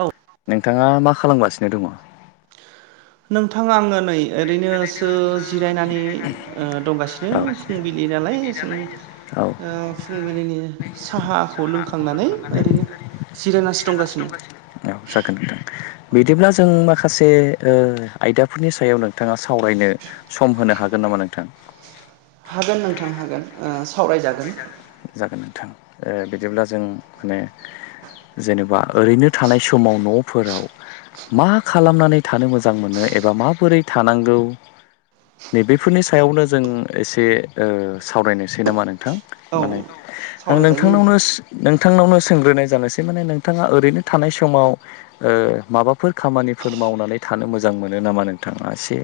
औ नोंथाङा मा खालामगासिनो दङ। नोंथां आङो नै ओरैनोसो जिरायनानै ओ दंगासिनो फुंबिलि नालाय जों औ ओ फुंबिलिनि साहाखौ लोंखांनानै ओरैनो जिरायनासो दंगासिनो। औ जागोन नोंथां बिदिब्ला जों माखासे ओ आयदाफोरनि सायावनो नोंथाङा सावरायनो सम होनो हागोन नामा नोंथां? हागोन नोंथां हागोन ओ सावरायजागोन। जागोन नोंथां ओ बिदिब्ला ओ जों माने जेनेबा ओरैनो थानाय समाव न'फोराव मा खालामनानै थानो मोजां मोनो? एबा माबोरै थानांगौ नै बेफोरनि सायावनो जों एसे ओ सावरायनोसै नामा नोंथां। औ माने आं सावरायजायो नोंथां नोंथांनावनोस नों थांनावनो सोंग्रोनाय जानोसै माने नोंथाङा ओरैनो थानाय समाव ओ माबाफोर खामानिफोर मावनानै थानो मोजां मोनो नामा नोंथाङा एसे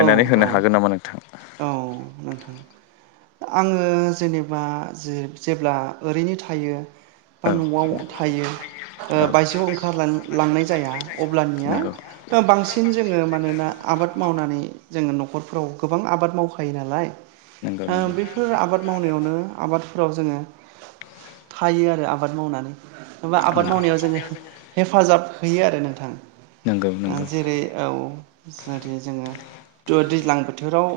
औ होनो औ हागोन नामा नोंथां? [inaudible] औ नोंथां आङो जेनेबा जे-जेब्ला ओरैनो थायो बा औ न'आव थायो। ओ औ बायजोआव ओंखारलां लांनाय जाया नंगौ अब्लानिया बांसिन जोङो मानोना आबाद मावनानै जोङो न'खरफोराव गोबां आबाद मावखायो नालाय नंगौ आ नंगौ बेफोर आबाद मावनायावनो आबादफोराव जोङो थायो आरो आबाद मावनानै। बा आबाद नंगौ मावनायाव जोङो हेफाजाब होयो आरो नोंथां। नंगौ आं नंगौ जेरै औ जाथे जोङो दैज्लां बोथोराव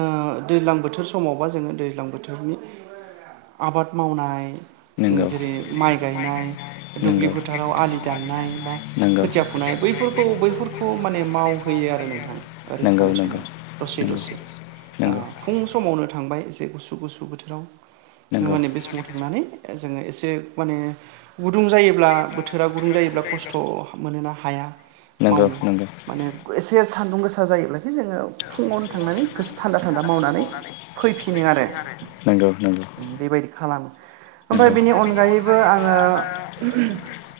ओ दैज्लां बोथोर समाव बा जोङो दैज्लां बोथोरनि आबाद मावनाय नंगौ जेरै माइ गायनाय दुब्लि फोथाराव आलि दाननाय बा खोथिया फुनाय। बैफोरखौ बैफोरखौ माने मावहोयो आरो नोंथां ओरैनो नंगौ थानाय नंगौ समाव दसे नंगौ दसे। आ नंगौ फुं समावनो थांबाय एसे गुसु गुसु बोथोराव नंगौ माने बे समाव थांनानै जोङो एसे माने गुदुं जायोब्ला बोथोरा गुदुं जायोब्ला खस्थ' मोनोना हाया। नंगौ मावनो नंगौ माने एसे सान्दुं गो सा जायोब्लाथाय जोङो फुङावनो थांनानै दसे थान्दा थान्दा मावनानै फैफिनो आरो नंगौ नंगौ बेबायदि खालामो। नंगौ ओमफ्राय बेनि अनगायैबो आङो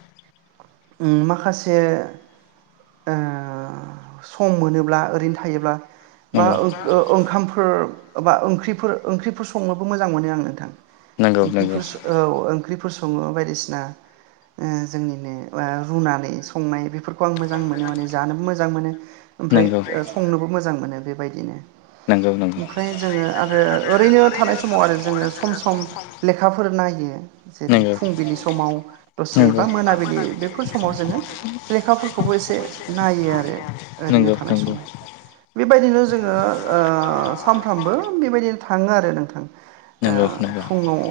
[inaudible] ओम माखासे ओ सम मोनोब्ला ओरैनो थायोब्ला बा नंगौ ओ ओ ओंखामफोर बा ओंख्रिफोर ओंख्रिफोर संनोबो मोजां मोनो आं नोंथां। नंगौ नंगौ ओंख्रिफोर स औ ओंख्रिफोर स सङो बायदिसिना ओ जोंनिनो ओ रुनानै संनाय बेफोरखौ आं मोजां मोनो माने जानोबो मोजां मोनो ओमफ्राय नंगौ संनोबो मोजां मोनो बेबायदिनो। नंगौ ओमफ्राय जोङो आरो ओरैनो थानाय समाव आरो जोङो सम सम लेखाफोर नायो नंगौ जेरै फुंबिलि समाव दसे बा नंगौ मोनाबिलि बेफोर समाव जोङो लेखाफोर खौबो एसे नायो आरो ओरैनो नंगौ नंगौ थानाय समाव बेबायदिनो जोङो ओ सानफ्रामबो बेबायदिनो थाङो आरो नोंथां। ओ नंगौ नंगौ फुङाव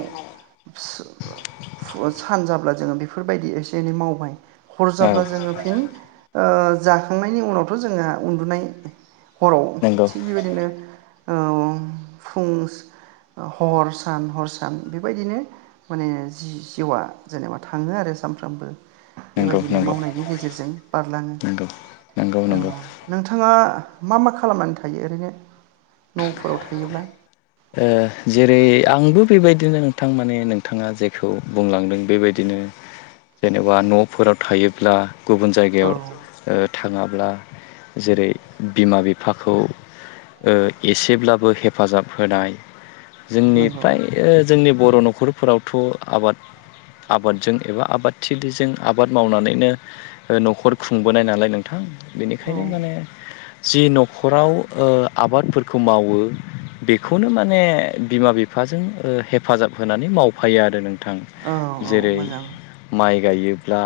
सान जाब्ला जोङो बेफोरबायदि एसे एनै मावबाय हर औ जाब्ला जोङो फिन ओ जाखांनायनि उनावथ' जोंहा उन्दुनाय हराव थिग बेबायदिनो ओ औ फुं हर सान हर सान बेबायदिनो माने जि-जिउआ जेनेबा थाङो आरो। सामफ्रामबो नंगौ बेबायदिनो नंगौ मावनायनि गेजेरजों। बारलाङो नंगौ नंगौ औ नंगौ नोंथाङा मा मा खालामनानै थायो ओरैनो? न'फोराव थायोब्ला ओ जेरै आंबो बेबायदिनो नोंथां माने नोंथाङा जेखौ बुंलांदों बेबायदिनो। जेनेबा न'फोराव थायोब्ला गुबुन औ जायगायाव ओ थाङाब्ला जेरै बिमा बिफाखौ ओ एसेब्लाबो हेफाजाब होनाय जोंनि नंगौ फ्राय ओ जोंनि बर' न'खरफोरावथ' आबाद आबादजों एबा आबादथिलिजों आबाद मावनानैनो न'खर खुंबोनाय नालाय नोंथां। औ बेनिखायनो माने जि न'खराव ओ आबादफोरखौ मावो बेखौनो माने बिमा बिफाजों हेफाजाब होनानै मावफायो आरो नों थां औ औ जेरै मोजां माइ गायोब्ला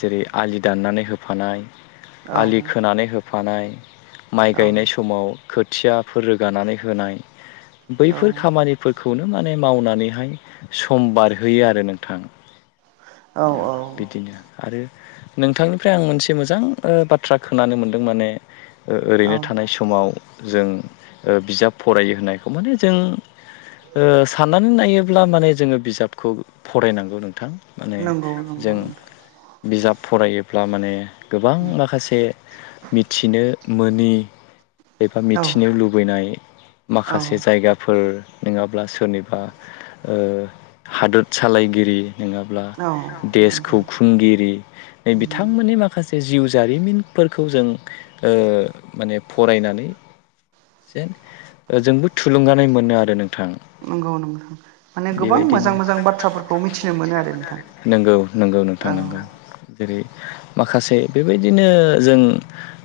जेरै आलि दाननानै होफानाय औ आलि खोनानै हो फानाय माइ औ गायनाय समाव खोथियाफोर रोगानानै होनाय। औ बैफोर खामानिफोरखौनो माने मावनानैहाय सम बारहोयो आरो नोंथां। औ बिदिनो आरो नोंथांनिफ्राय आं मोनसे मोजां ओ बाथ्रा खोनानो मोनदों माने औ ओरैनो थानाय समाव जों बिजाब फरायो होननायखौ माने जों ओ साननानै नायोब्ला माने जोङो बिजाबखौ फरायनांगौ नों थां माने नंगौ नंगौ जों नोंथां बिजाब फरायोब्ला माने गोबां माखासे मिथिनो मोनि एबा औ मिथिनो लुबैनाय औ माखासे जायगाफोर नोङाब्ला सोरनिबा ओ हादोत सालायगिरि नोङाब्ला औ नंगौ देशखौ खुंगिरि नै उम बिथांमोननि माखासे जिउ जारिमिनफोरखौ जों ओ माने फरायनानै जेन जोंबो थुलुंगानाय मोनो आरो नोंथां नंगौ नंगौ माने गोबां बेबायदिनो मोजां मोजां बाथ्राफोरखौ मिथिनो मोनो आरो नोंथां नंगौ नंगौ नोंथां औ नंगौ जेरै माखासे बेबायदिनो जों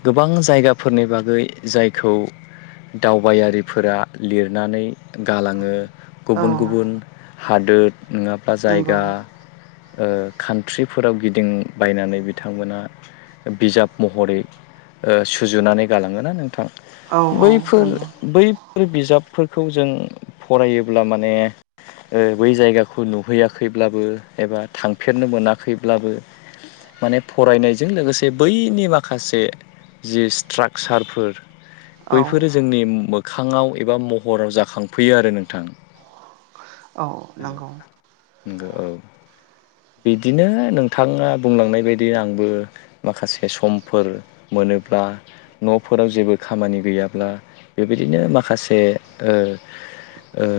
गोबां जायगाफोरनि बागै जाय खौ दावबायारिफोरा लिरनानै गालाङो गुबुन औ गुबुन हादोर नङाब्ला नंगौ जायगा ओ खान्ट्रिफोराव गिदिंबायनानै बिथांमोना बिजाब महरै ओ सुजुनानै गालाङो ना नोंथां औ औ बैफोर नंगौ बैफोर बिजाब फोर फोरखौ जों फरायोब्ला माने ओ बै जायगाखौ नुहैयाखैब्लाबो एबा थांफेरनो मोनाखैब्लाबो माने फरायनायजों लोगोसे बैनि माखासे जि स्ट्राकचारफोर औ बैफोरो जोंनि मो खाङाव एबा महराव जाखांफैयो आरो नोंथां औ नंगौ नंगौ औ बिदिनो नोंथाङा बुंलांनाय बायदि आंबो माखासे समफोर मोनोब्ला नफोराव जेबो खामानि गैयाब्ला बेबायदिनो माखासे ओ ओ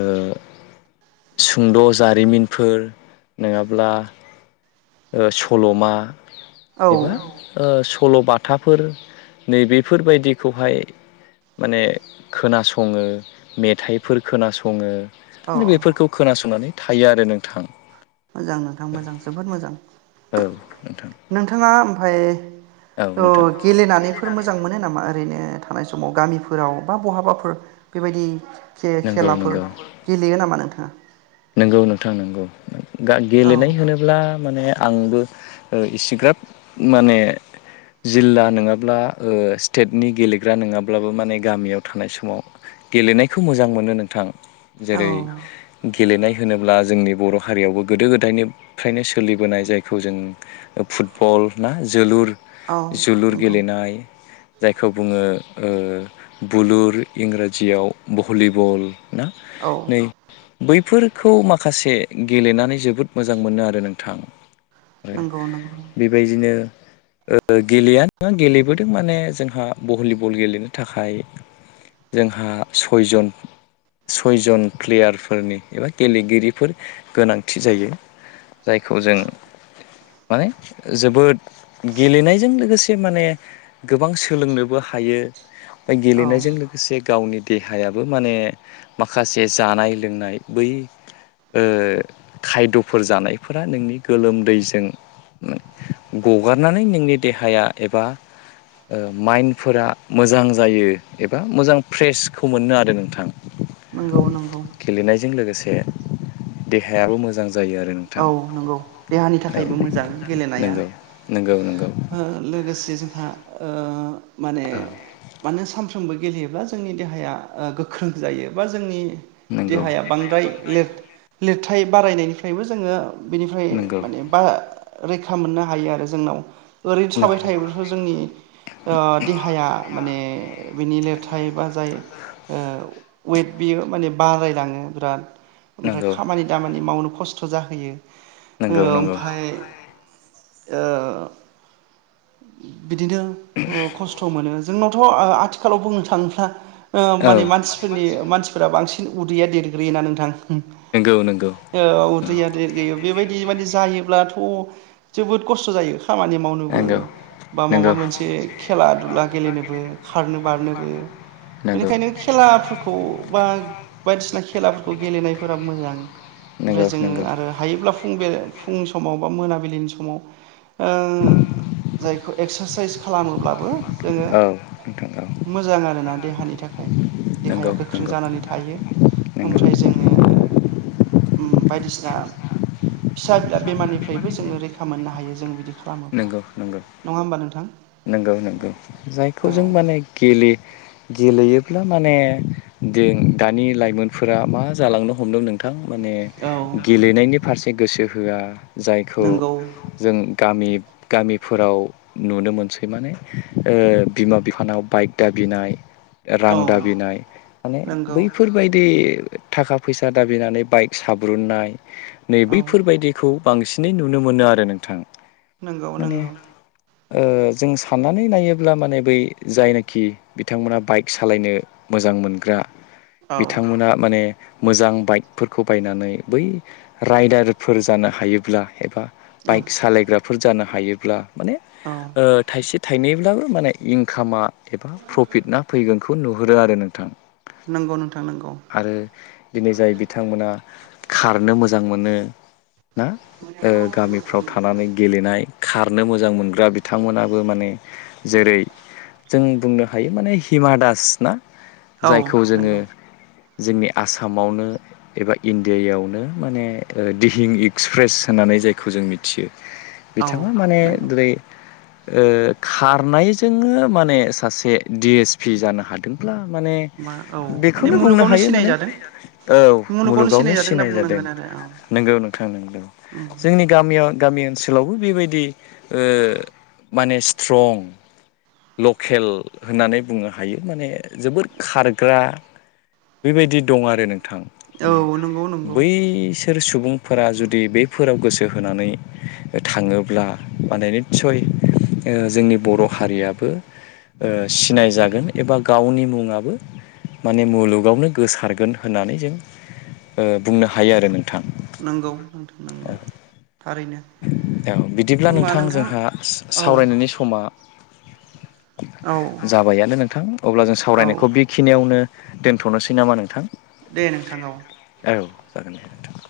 सुंद' जारिमिनफोर नङाब्ला ओ सलमा औ एबा सल' बाथाफोर नैबेफोरबायदि बेखौहाय माने खोनासङो मेथाइफोर खोनासङो औ बेफोरखौ खोनासंनानै थायो आरो नोंथां मोजां नोंथां मोजां जोबोद मोजां औ नोंथां नोंथाङा ओमफाय औ अ नोंथां गेलेनानैफोर मोजां मोनो नामा ओरैनो थानाय समाव ओरैनो गामिफोराव थानाय बा समाव गामिफोराव बहाबाफोर बेबायदि खे- नंगौ खेलाफोर गेलेयो नामा नोंथाङा? नोंगौ नोंथां नोंगौ औ गेलेनाय होनोब्ला माने आंबो इसेग्राब माने जिल्ला नङाब्ला ओ स्टेटनि गेलेग्रा नङाब्लाबो माने गामियाव थानाय समाव गेलेनायखौ मोजां मोनो नोंथां जेरै औ गेलेनाय होनोब्ला जोंनि बर हारियावबो गोदो गोदायनिफ्रायनो सोलिबोनाय जायखौ जों फुटबल ना जोलुर औ जोलुर नंगौ गेलेनाय जायखौ बुङो ओ बुलुर इंराजियाव भलिबल ना औ नै बैफोरखौ माखासे गेलेनानै जोबोद मोजां मोनो आरो नोंथां नंगौ नंगौ बेबायदिनो ओ गेलेया नङा गेलेबोदों माने जोंहा भलिबल गेलेनो थाखाय जोंहा सयजन सयजन प्लेयार फोरनि एबा गेलेगिरिफोर गोनांथि जायो जायखौ जों माने जोबोद गेलेनायजों लोगोसे माने गोबां सोलोंनोबो हायो औ गेलेनायजों लोगोसे गावनि देहायाबो माने माखासे जानाय लोंनाय बै ओ खायदफोर जानायफोरा नोंनि गोलोमदैजों गगारनानै नोंनि देहाया एबा ओ माइन्डफोरा मोजां जायो एबा मोजां फ्रेसखौ मोननो आरो नोंथां। नंगौ नंगौ गेलेनायजों लोगोसे देहायाबो मोजां जा औ नंगौ देहानि औ थाखायबो मोजां गेलेनाया। नंगौ नंगौ नंगौ लोगोसे जोंहा ओ माने औ मानो सानफ्रोमबो गेलेयोब्ला जोंनि देहाया गोख्रों जायो बा जोंनि नंगौ देहाया बांद्राय लेरथ लेर थाय बारायनायनिफ्रायबो जोङो बेनिफ्राय नंगौ माने बा रैखा मोननो हायो आरो जोंनाव। ओरैनो थाबाय नंगौ थायोब्लाथ' जोंनि ओ देहाया माने बिनि लेरथाय बा जाय वेट बियो माने बारायलाङो बिराद। ओमफ्राय नंगौ खामानि दामानि मावनो खस्थ' जाहोयो। नंगौ नंगौ ओमफाय ओ बिदिनो खस्थ' मोनो जोंनाव आंथ' आथिखालाव बुंनो थाङोब्ला औ माने मानसिफोरनि मानसिफोरा बांसिन उदैया देरग्रोयोना नोंथां। नंगौ नंगौ औ उ दैया देरग्रोयो बेबायदि माने जायोब्लाथ' जोबोद खस्थ' जायो। खामानि मावनोबो खारनोबो बा माबा मोनसे खेला दुला गेलेनोबो खारनो बारनोबो बेनिखायनो खेल खेलाफोरखौ बा बायदिसिना खेलाफोरखौ गेलेनायफोरा मोजां ओमफ्राय नोंगौ। जोङो आरो हायोब्ला फुंनि समाव बा मोनाबिलिनि समाव ओ जायखौ एक्सारसाइस खालामोब्लाबो जोङो नोंथां औ मोजां आरोना देहानि थाखाय देहाया नंगौ गोख्रों नंगौ जानानै थायो। नंगौ ओमफ्राय जोङो उम बायदिसिना फिसा बिला बेमारनिफ्रायबो जोङो रैखा मोननो हायो जों बिदि [unintelligible] मा नंगौ नंगौ नङा होमबा नोंथां? नंगौ नंगौ जायखौ जों औ माने गेले गेलेयो। फला माने जों दानि लाइमोनफोरा मा जालांनो हमदों नों नोंथां माने औ गेलेनायनि फारसे गोसो होआ। जायखौ नंगौ जों गामि गामिफोराव नुनो मोनसै माने बिमा बिफानाव बाइक दाबिनाय रां औ दाबिनाय माने नंगौ बैफोरबायदि थाखा फैसा दाबिनानै बाइक साब्रुननाय नै औ बैफोरबायदिखौ बांसिनै नुनो मोनो आरो नोंथां। नंगौ माने नंगौ। ओ जों साननानै नायोब्ला माने बै जायनाखि बिथांमोना बाइक सालायनो मोजां मोजां मोनग्रा औ बिथांमोना माने मोजां बाइकफोरखौ बायनानै बै राइडारफोर जानो हायोब्ला एबा औ बाइक सालायग्राफोर जानो हायोब्ला माने औ ओ थाइसे थाइनैब्लाबो माने इनकामा एबा प्रफिट ना फैगोनखौ नुहुरो आरो नोंथां। नंगौ नोंथां नंगौ आरो दिनै जाय बिथांमोना खारनो मोजां मोनो ना ओ गामिफ्राव थानानै गेलेनाय खारनो मोजां मोनग्रा बिथांमोनाबो माने जेरै जों बुंनो हायो माने हिमा दास ना? औ जायखौ जोङो नंगौ जोंनि आसामावनो एबा इण्डियायावनो माने दिहिं इक्सप्रेस होननानै जायखौ जों मिथियो औ बिथाङा माने नंगौ जेरै ओ खारनायजोंनो माने सासे डि एस पि जानो हादोंब्ला माने मा औ माने बेखौनो बुंनो मुलुगावनो हायो माने सिनायजादों औ मुलुगावनो सिनायजादों होनना सिनाय जादों बुंनांगोन आरो नंगौ नोंथां नंगौ औ उम जोंनि गामियाव गामि ओनसोलाव बेबायदि ओ माने स्ट्रं लकेल होननानै बुंनो हायो माने जोबोद खारग्रा बेबायदि दं आरो नों थां औ नंगौ माने औ नंगौ नंगौ बैसोर सुबुंफोरा जुदि बैफोराव गोसो गोसो होनानै थाङोब्ला माने निसय ओ जोंनि बर हारियाबो ओ सिनाय जागोन एबा गावनि मुङाबो माने मुलुगावनो गोसारगोन होननानै जों ओ बुंनो हायो आरो नोंथां नंगौ नोंथां नंगौ थारैनो औ बिदिब्ला नोंथां जोंहा औ सावरायनायनि समा औ जाबायानो नोंथां अब्ला जों औ सावरायनायखौ बेखिनियावनो दोनथनोसै नामा नोंथां दे नोंथां औ औ जागोन नोंथां